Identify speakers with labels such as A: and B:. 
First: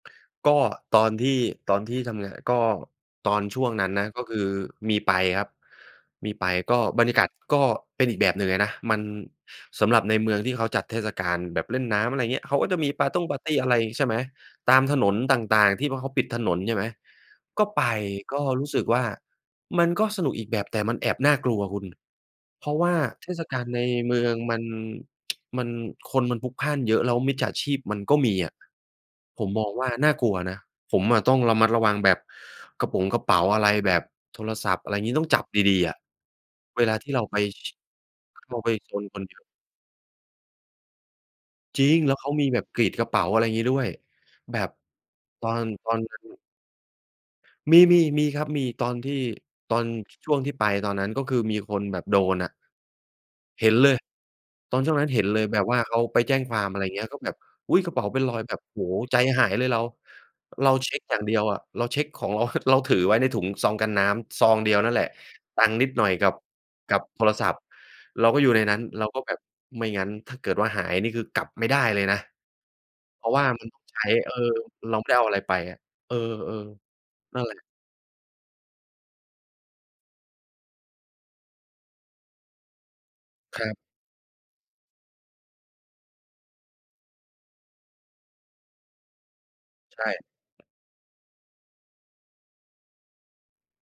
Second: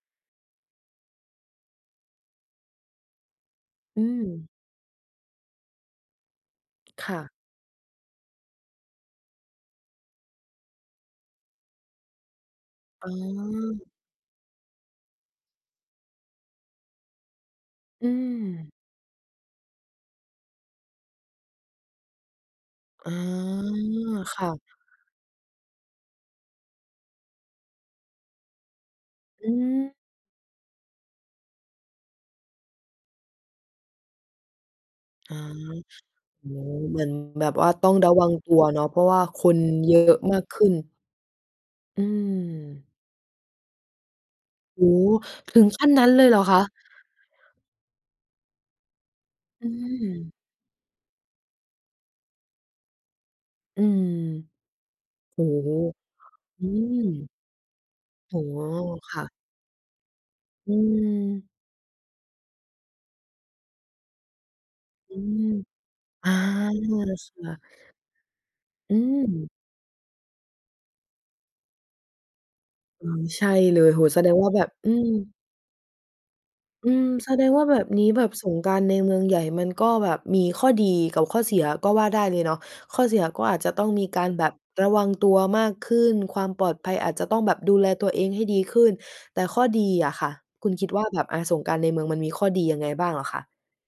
A: ก็ตอนที่ ตอนที่ทำงาน ก็ตอนช่วงนั้น
B: อื
A: นะ ก็คือ
B: ม
A: มีไปครับ มีไป ก็บ
B: ค
A: รรย
B: ่
A: ากาศ
B: ะ
A: ก็เป็นอีกแบบหนึ่งเลยนะ มัน สำหรับในเมืองที่เขาจัดเทศกาลแบบเล่นน้ำ อะไรเงี้ย เขาก็จะมีป
B: อ๋
A: าร์ตงปาร์ตี อะไร
B: อ
A: ใช่ไหม ตามถนนต่าง ๆ ที่พอเขาปิดถนน ใช่ไหม ก็ไป
B: อื
A: ก็รู้
B: ม
A: สึกว่า มันก็สนุกอีกแบบ แต่มันแอบน่ากลัวคุณ เพราะว่า
B: อ๋อ
A: เทศกาลในเมือง
B: ค่
A: มั
B: ะ
A: น มันคนมันพลุกพล่านเยอะ แล้วมิจฉาชีพมันก็มีอะ ผ
B: อื
A: มมองว่า
B: ม
A: น่ากลัวนะ ผมอะต้องระมัดระวังแบบ กระป๋งกระเป๋าอะไร แบบโทรศัพท์ อะไรงี้ ต้อง
B: อ๋อ
A: จับดี ๆ อะ
B: โอ้โฮ
A: เวล
B: เ
A: า
B: หมือ
A: ที
B: น
A: ่เราไป
B: แบบว่า
A: ช
B: ต้องระวังต
A: เข
B: ั
A: ้า
B: ว
A: ไป
B: เนาะ
A: ช
B: เพรา
A: น
B: ะว
A: ค
B: ่า
A: น
B: คนเยอะมากขึ้น
A: จริง
B: อื
A: แล้วเขามีแบบกรี
B: ม
A: ดกระเป๋า อะไรงี้ด้วย แบบ
B: โอ้โฮ!
A: ตอ
B: ถึ
A: น
B: งขั
A: ต
B: ้น
A: อน
B: นั้น
A: นั
B: เ
A: ้
B: ล
A: น
B: ยเหรอคะ?
A: มี ๆ มีครับมี ตอนที่
B: อื
A: ตอน ช ช
B: ม
A: ่วงที่ไปตอนนั้น ก็คือมีคนแบบโดนอะ เห็น
B: อื
A: เลย
B: ม
A: ตอนช่วงนั้นเห็นเ
B: โ
A: ล
B: อ้
A: ยแบบ
B: โฮ!
A: ว่าเขาไปแจ้งคว
B: อ
A: า
B: ื
A: ม อะไรเงี้ย ก็แ
B: ม
A: บบ อุ๊ย! กระเป๋าเป็นร
B: อ
A: อ
B: ๋
A: ย
B: อ
A: แบบ โอ้โฮ!
B: ค
A: ใจ
B: ่ะ
A: หายเลยเรา เ
B: อ
A: ราเช็กอย่างเดีย
B: ืม
A: วอะ เราเช็กของเรา เราถือไว้ในถุงซองกันน้ำซองเดียวนั่นแหละ
B: อืม
A: ตังค์นิดหน่อย
B: อ
A: กั
B: า
A: บ
B: มีโท
A: กับ
B: ร
A: โท
B: ศั
A: รศัพ
B: พ
A: ท
B: ท์
A: ์เราก็อยู่ในนั้น
B: อื
A: เราก็แบบ
B: ม
A: ไม่งั้นถ้าเกิดว่าหายนี่คือกลับไม่ได้เลยนะ
B: อือ
A: เพราะว
B: ใช
A: ่า
B: ่
A: มัน
B: เ
A: ต
B: ล
A: ้อง
B: ย โ
A: ใ
B: อ
A: ช
B: ้โฮ!
A: ้
B: แสด
A: เออ
B: งว่าแบบ อื
A: เราไ
B: ม
A: ม่ได้เอาอะไรไปอะ เออ
B: อืม แส
A: ๆ นั
B: ด
A: ่นแ
B: ง
A: หล
B: ว่
A: ะ
B: า แบบนี้ แบบสงกรานต์ในเมืองใหญ่มันก็แบบมีข้อดีกับข้อเสียก็ว่าได้เลยเนาะ ข้อเสียก็อาจ
A: คร
B: จะ
A: ับ
B: ต้องมีการแบบระวังตัวมากขึ้น ความปลอดภัยอาจจะต้องแบบดูแลตัวเองให้ดีขึ้น แต่ข้อดี
A: ใช่
B: อะค่ะ คุณคิดว่าแบบ อะ สงกรานต์ในเมืองมันมีข้อดียังไงบ้างเหรอคะ?